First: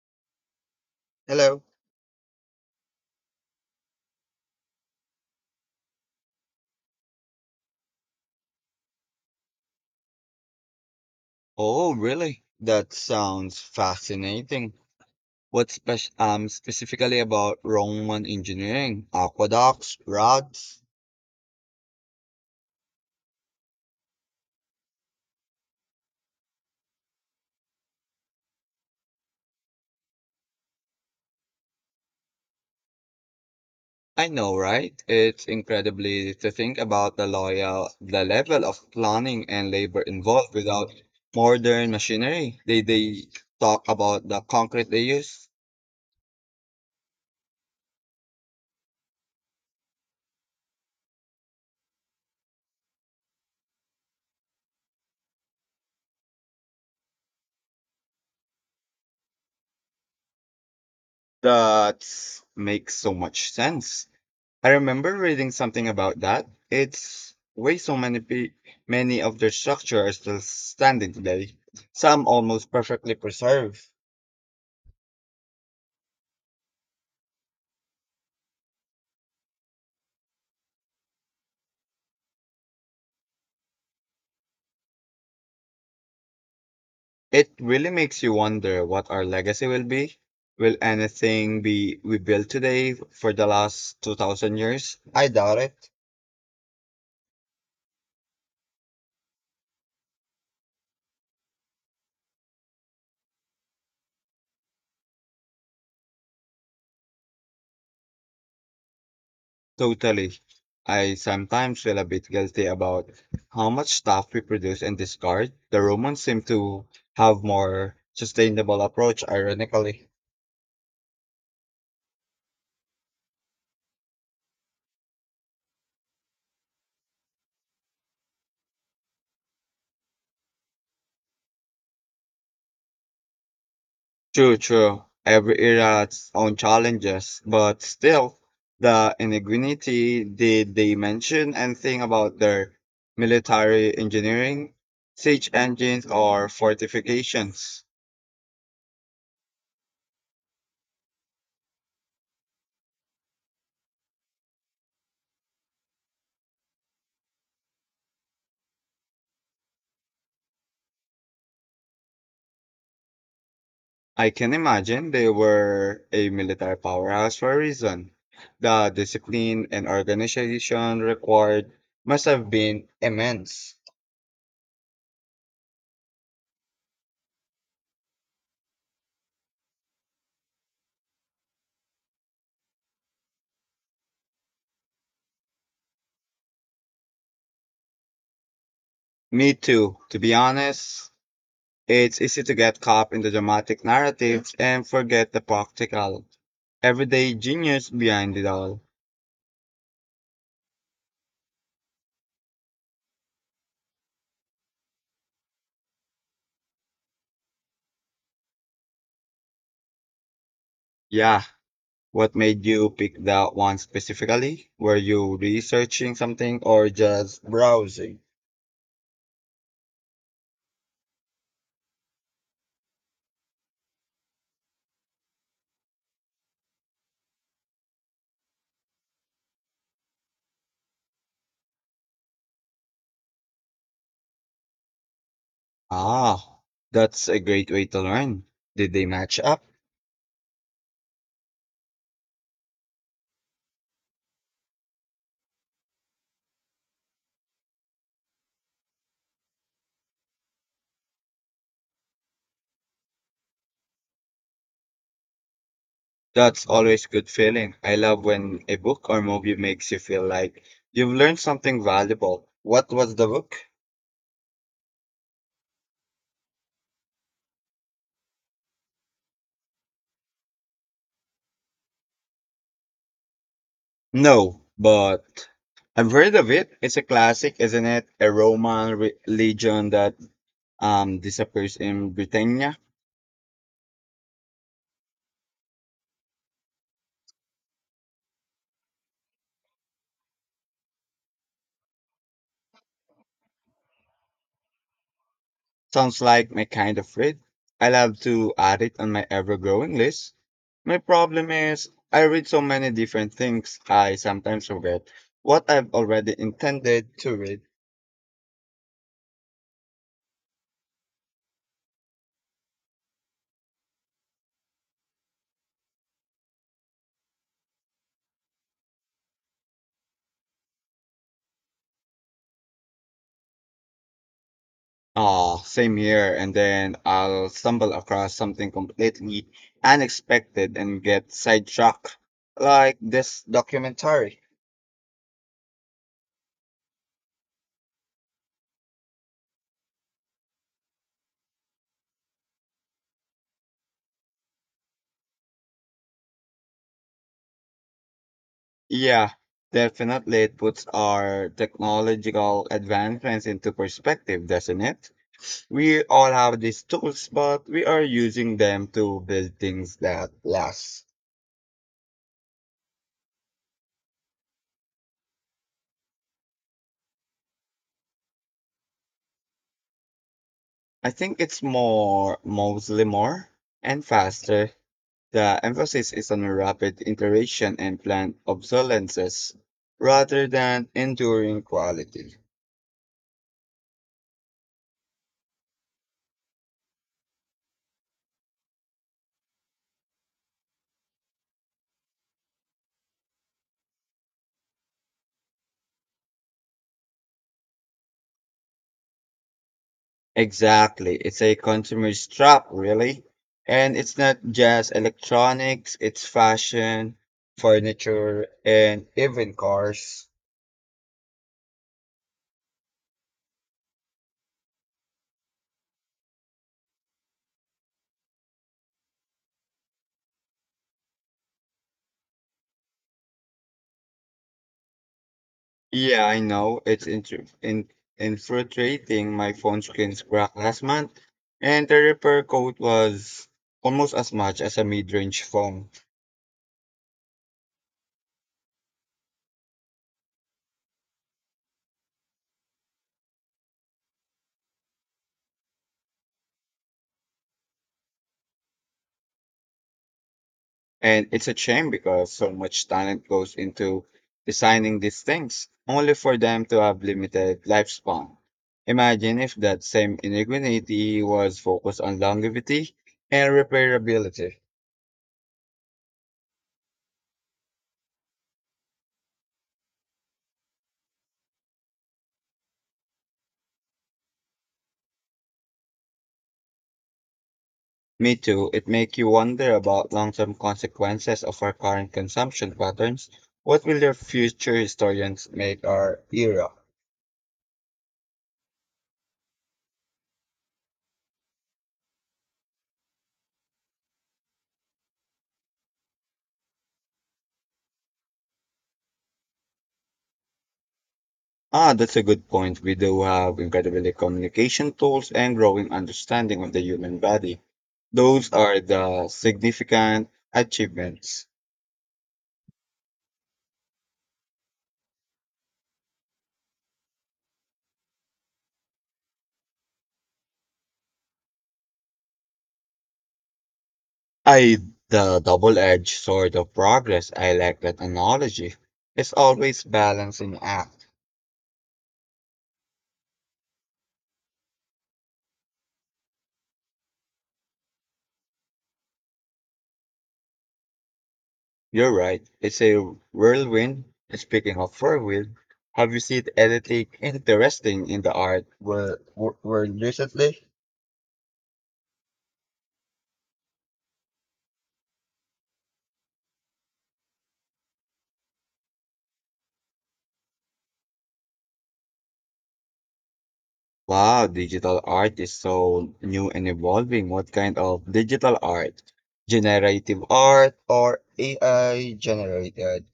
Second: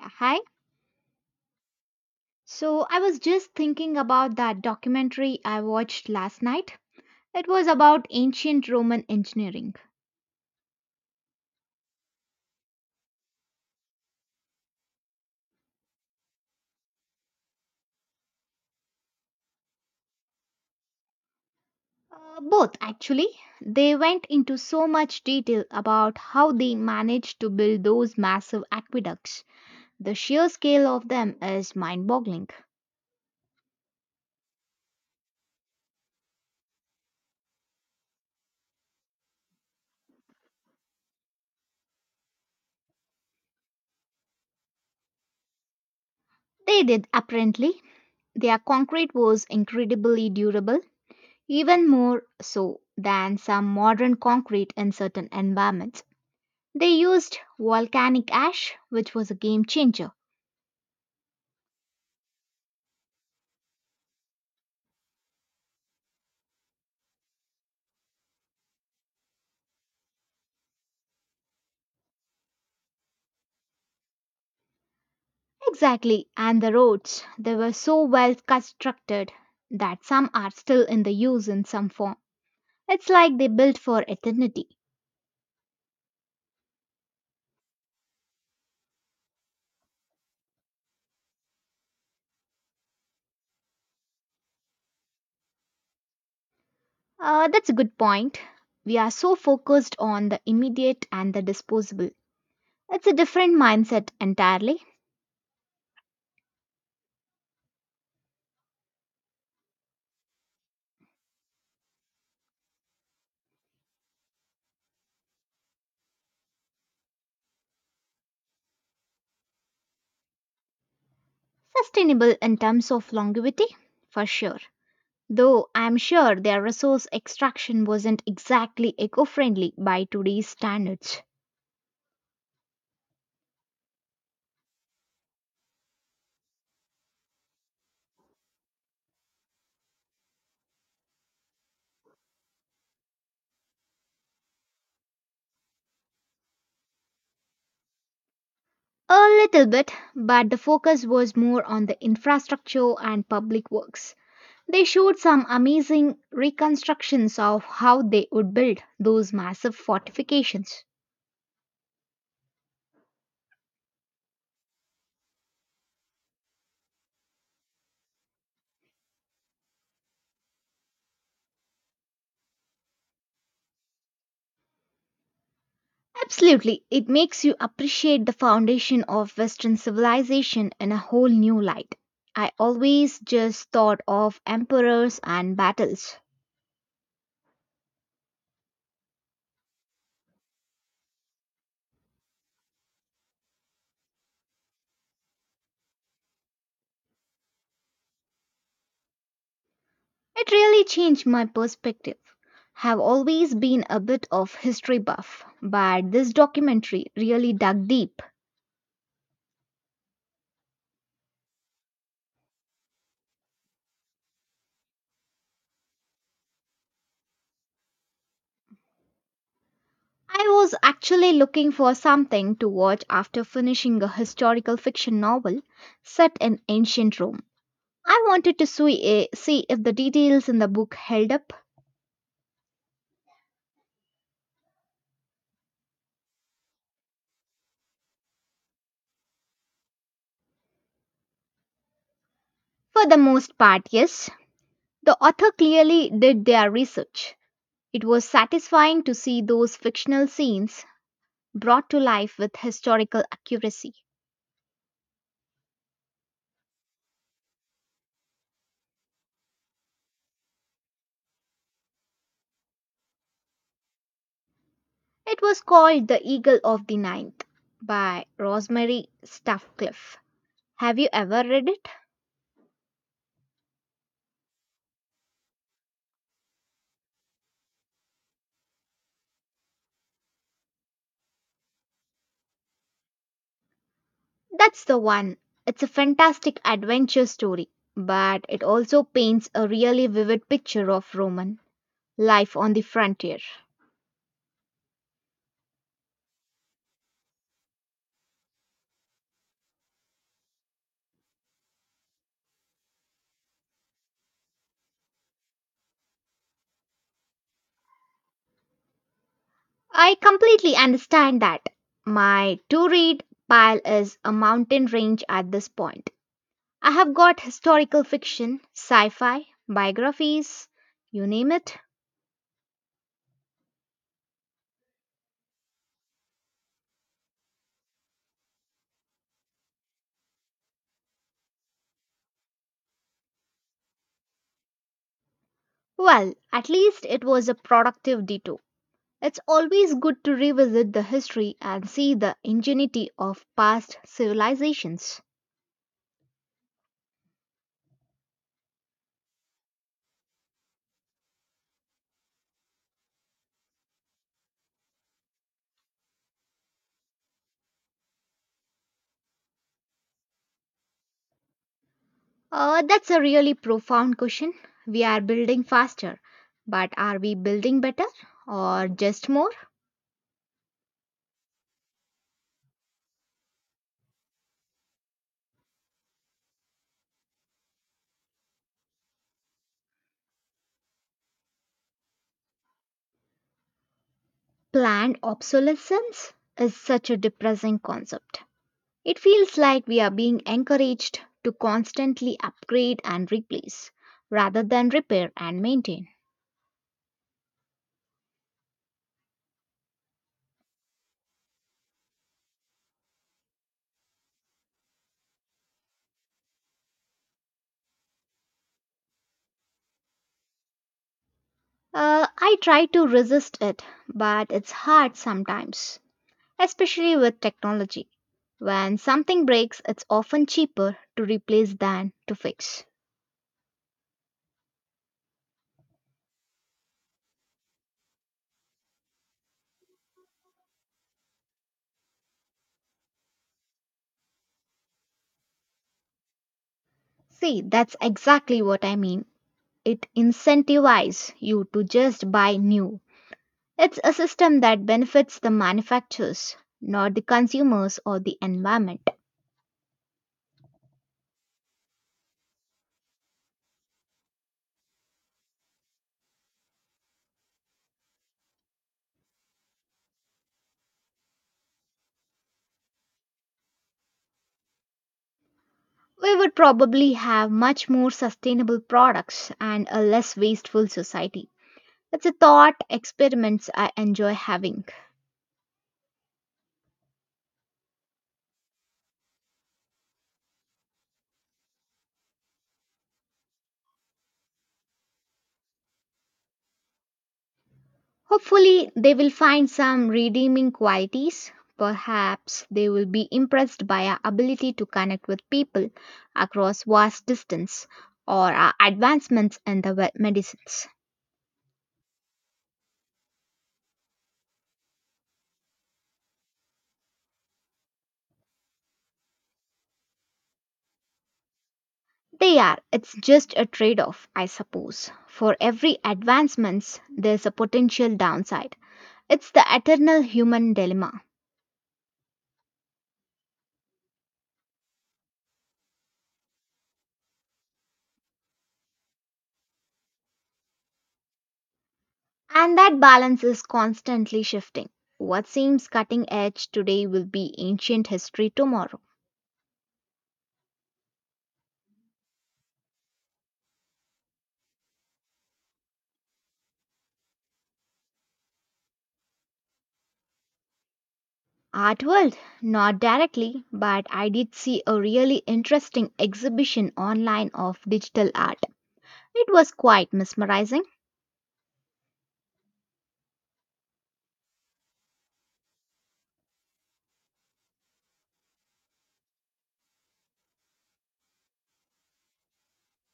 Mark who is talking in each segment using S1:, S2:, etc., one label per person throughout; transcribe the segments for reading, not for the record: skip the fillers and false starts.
S1: Yeah, hi.
S2: Hello.
S1: So I was just thinking about that documentary I watched last night. It was about ancient Roman engineering.
S2: Oh, really? That sounds fascinating. What specifically about Roman engineering? Aqueducts, roads?
S1: Both, actually. They went into so much detail about how they managed to build those massive aqueducts. The sheer scale of them is mind boggling.
S2: I know, right? It's incredibly to think about the level of planning and labor involved without modern machinery. They talk about the concrete they use.
S1: They did, apparently. Their concrete was incredibly durable, even more so than some modern concrete in certain environments. They used volcanic ash, which was a game changer.
S2: That makes so much sense. I remember reading something about that. It's way many of their structure are still standing today. Some almost perfectly preserved.
S1: Exactly, and the roads, they were so well constructed that some are still in the use in some form. It's like they built for eternity.
S2: It really makes you wonder what our legacy will be. Will anything be we built today for the last 2,000 years? I doubt it.
S1: That's a good point. We are so focused on the immediate and the disposable. It's a different mindset entirely.
S2: Totally. I sometimes feel a bit guilty about how much stuff we produce and discard. The Romans seem to have more sustainable approach, ironically.
S1: Sustainable in terms of longevity, for sure. Though I'm sure their resource extraction wasn't exactly eco friendly by today's standards.
S2: True, true. Every era has its own challenges, but still, the ingenuity did they mention anything about their military engineering, siege engines, or fortifications?
S1: A little bit, but the focus was more on the infrastructure and public works. They showed some amazing reconstructions of how they would build those massive fortifications.
S2: I can imagine they were a military powerhouse for a reason. The discipline and organization required must have been immense.
S1: Absolutely, it makes you appreciate the foundation of Western civilization in a whole new light. I always just thought of emperors and battles.
S2: Me too, to be honest. It's easy to get caught in the dramatic narratives and forget the practical, everyday genius behind it all.
S1: It really changed my perspective have always been a bit of history buff, but this documentary really dug deep.
S2: Yeah, what made you pick that one specifically? Were you researching something or just browsing?
S1: I was actually looking for something to watch after finishing a historical fiction novel set in ancient Rome. I wanted to see, see if the details in the book held up.
S2: Ah, that's a great way to learn. Did they match up?
S1: For the most part, yes. The author clearly did their research. It was satisfying to see those fictional scenes brought to life with historical accuracy.
S2: That's always good feeling. I love when a book or movie makes you feel like you've learned something valuable. What was the book?
S1: It was called The Eagle of the Ninth by Rosemary Stuffcliffe. Have you ever read it?
S2: No, but I've heard of it. It's a classic, isn't it? Legion that disappears in Britannia.
S1: That's the one. It's a fantastic adventure story, but it also paints a really vivid picture of Roman life on the frontier.
S2: Sounds like my kind of read. I'll have to add it on my ever-growing list. My problem is I read so many different things. I sometimes forget what I've already intended to read.
S1: I completely understand that. My to read pile is a mountain range at this point. I have got historical fiction, sci fi, biographies, you name it.
S2: Ah, same here. And then I'll stumble across something completely unexpected and get sidetracked, like this documentary.
S1: Well, at least it was a productive detour. It's always good to revisit the history and see the ingenuity of past civilizations.
S2: Yeah, definitely. It puts our technological advancements into perspective, doesn't it? We all have these tools, but we are using them to build things that last.
S1: That's a really profound question. We are building faster, but are we building better or just more?
S2: I think it's more, mostly more, and faster. The emphasis is on rapid iteration and planned obsolescences rather than enduring quality.
S1: Planned obsolescence is such a depressing concept. It feels like we are being encouraged to constantly upgrade and replace rather than repair and maintain.
S2: Exactly. It's a consumer's trap, really. And it's not just electronics, it's fashion, furniture, and even cars.
S1: I try to resist it, but it's hard sometimes, especially with technology. When something breaks, it's often cheaper to replace than to fix.
S2: Yeah, I know. It's intru in infiltrating my phone screen's crack last month, and the repair code was almost as much as a mid-range phone.
S1: See, that's exactly what I mean. It incentivizes you to just buy new. It's a system that benefits the manufacturers, not the consumers or the environment.
S2: And it's a shame because so much talent goes into designing these things, only for them to have limited lifespan. Imagine if that same ingenuity was focused on longevity and repairability.
S1: We would probably have much more sustainable products and a less wasteful society. It's a thought experiments I enjoy having.
S2: Me too, it makes you wonder about long-term consequences of our current consumption patterns. What will the future historians make our era?
S1: Hopefully, they will find some redeeming qualities. Perhaps they will be impressed by our ability to connect with people across vast distance or our advancements in the medicines.
S2: Ah, that's a good point. We do have incredible communication tools and growing understanding of the human body. Those are the significant achievements.
S1: They are. It's just a trade off, I suppose. For every advancements, there's a potential downside. It's the eternal human dilemma.
S2: I the double-edged sword of progress. I like that analogy. It's always balancing act.
S1: And that balance is constantly shifting. What seems cutting edge today will be ancient history tomorrow.
S2: You're right. It's a whirlwind. And speaking of whirlwind, have you seen anything interesting in the art world recently?
S1: Art world? Not directly, but I did see a really interesting exhibition online of digital art. It was quite mesmerizing.
S2: Wow, digital art is so new and evolving. What kind of digital art? Generative art or AI generated?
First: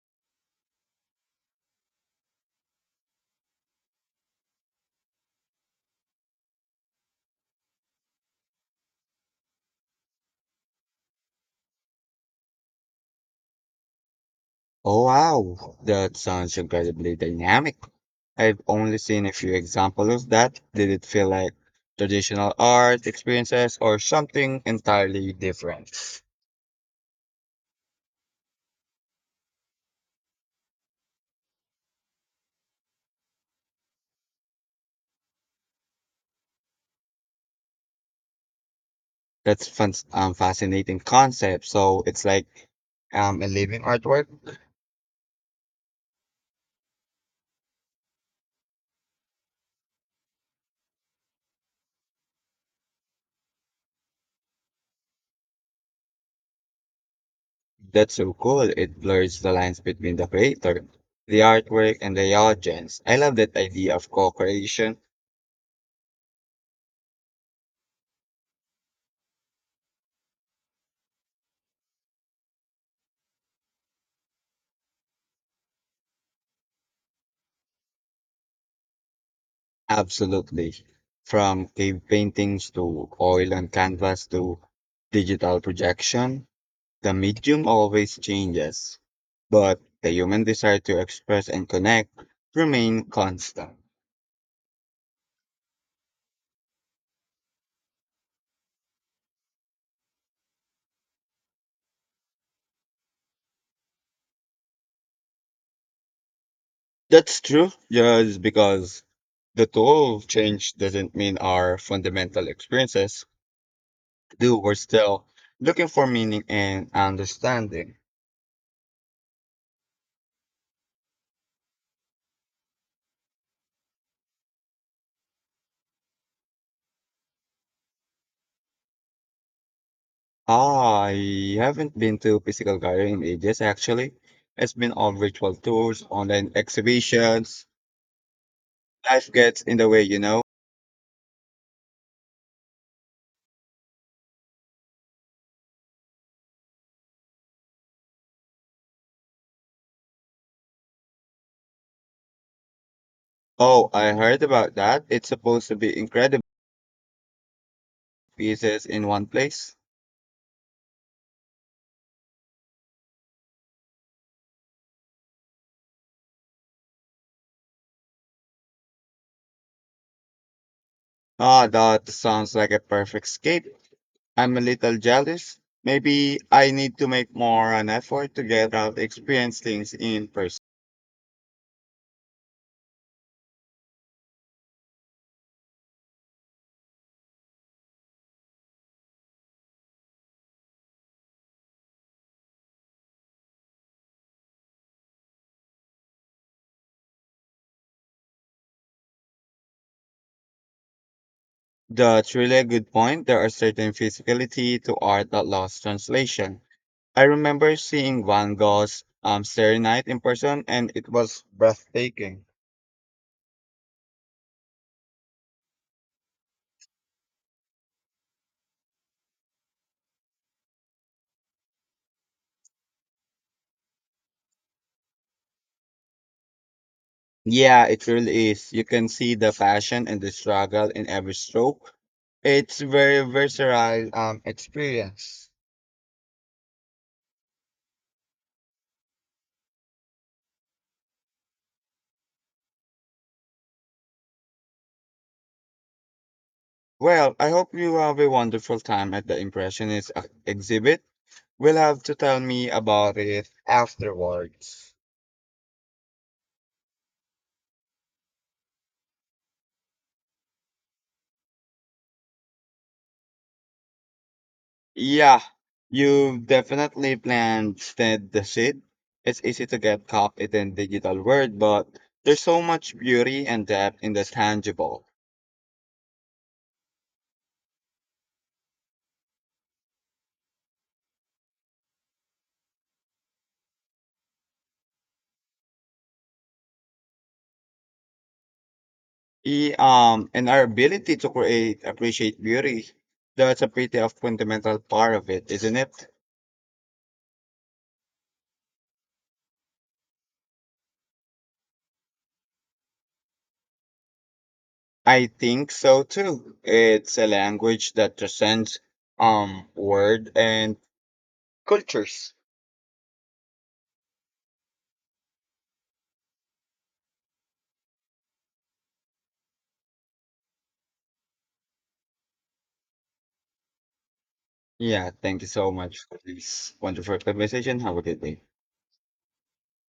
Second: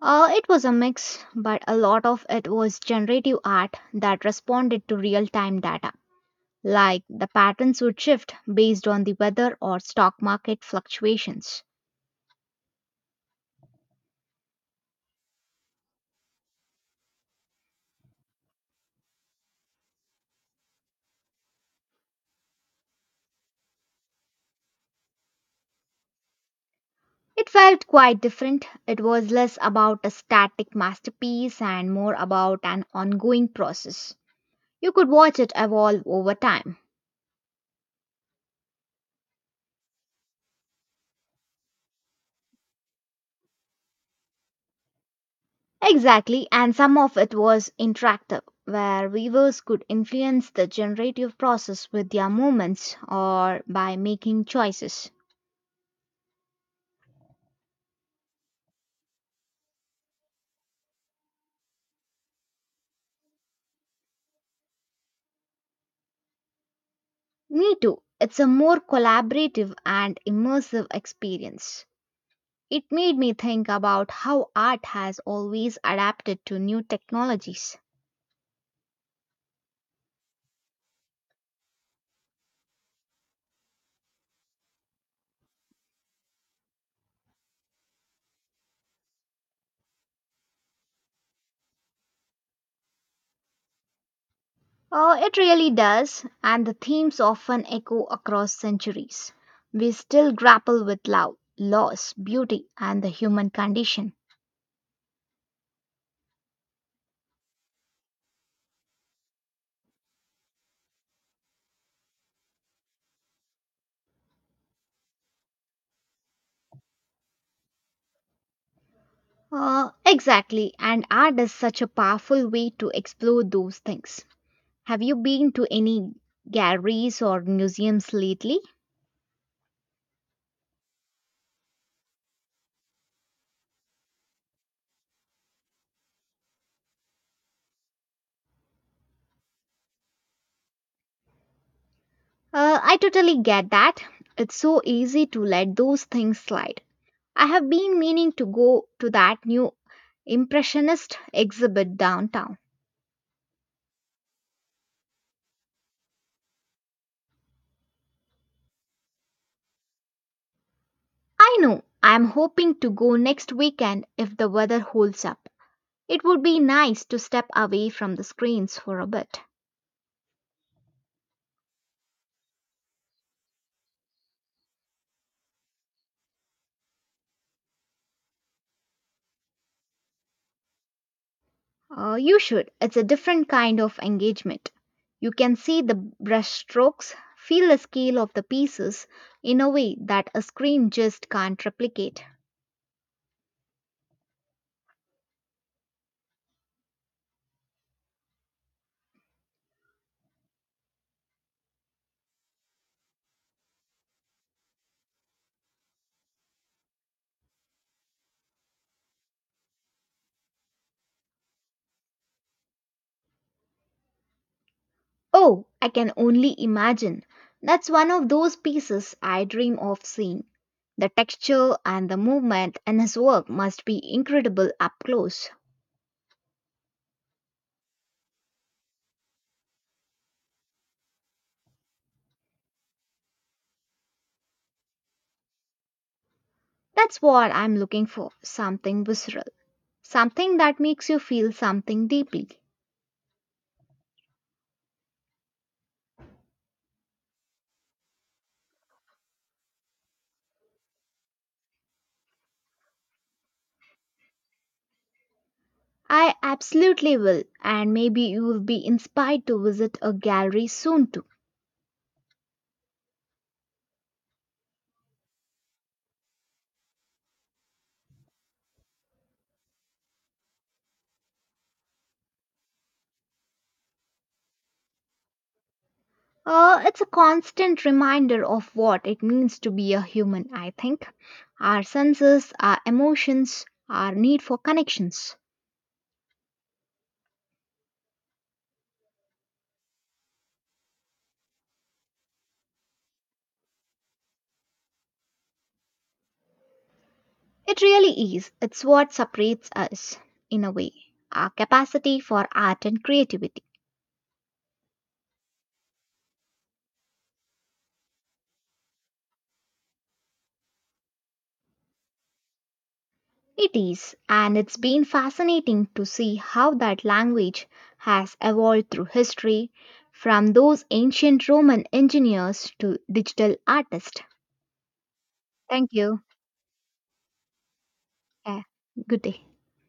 S1: It was a mix, but a lot of it was generative art that responded to real time data. Like the patterns would shift based on the weather or stock market fluctuations.
S2: Oh wow, that sounds incredibly dynamic. I've only seen a few examples of that. Did it feel like traditional art experiences or something entirely different?
S1: It felt quite different. It was less about a static masterpiece and more about an ongoing process. You could watch it evolve over time.
S2: That's fun, fascinating concept. So it's like a living artwork.
S1: Exactly, and some of it was interactive, where weavers could influence the generative process with their movements or by making choices.
S2: That's so cool. It blurs the lines between the creator, the artwork, and the audience. I love that idea of co-creation.
S1: Me too, it's a more collaborative and immersive experience. It made me think about how art has always adapted to new technologies.
S2: Absolutely. From cave paintings to oil and canvas to digital projection, the medium always changes, but the human desire to express and connect remain constant.
S1: Oh, it really does, and the themes often echo across centuries. We still grapple with love, loss, beauty, and the human condition.
S2: That's true. Just because the tool of change doesn't mean our fundamental experiences do. We're still looking for meaning and understanding.
S1: Exactly, and art is such a powerful way to explore those things. Have you been to any galleries or museums lately?
S2: Ah, I haven't been to physical gallery in ages, actually. It's been all virtual tours, online exhibitions. Life gets in the way, you know.
S1: I totally get that. It's so easy to let those things slide. I have been meaning to go to that new Impressionist exhibit downtown.
S2: Oh, I heard about that. It's supposed to be incredible pieces in one place.
S1: I know, I am hoping to go next weekend if the weather holds up. It would be nice to step away from the screens for a bit.
S2: Ah, that sounds like a perfect escape. I'm a little jealous. Maybe I need to make more an effort to get out, experience things in person.
S1: You should. It's a different kind of engagement. You can see the brushstrokes, feel the scale of the pieces in a way that a screen just can't replicate.
S2: That's really a good point. There are certain physicality to art that lost translation. I remember seeing Van Gogh's Starry Night in person, and it was breathtaking.
S1: Oh, I can only imagine. That's one of those pieces I dream of seeing. The texture and the movement in his work must be incredible up close.
S2: Yeah, it really is. You can see the passion and the struggle in every stroke. It's very visceral experience.
S1: That's what I'm looking for something visceral, something that makes you feel something deeply.
S2: Well, I hope you have a wonderful time at the Impressionist exhibit. We'll have to tell me about it afterwards.
S1: I absolutely will, and maybe you'll be inspired to visit a gallery soon too.
S2: Yeah, you've definitely planted the seed. It's easy to get caught in the digital world, but there's so much beauty and depth in the tangible.
S1: It's a constant reminder of what it means to be a human, I think. Our senses, our emotions, our need for connections.
S2: And our ability to create, appreciate beauty, that's a pretty of fundamental part of it, isn't it?
S1: It really is. It's what separates us, in a way, our capacity for art and creativity.
S2: I think so too. It's a language that transcends word and cultures.
S1: It is, and it's been fascinating to see how that language has evolved through history, from those ancient Roman engineers to digital artists.
S2: Yeah, thank you so
S1: Thank
S2: much
S1: you.
S2: for this wonderful conversation. Have a good day.
S1: Yeah. Good day.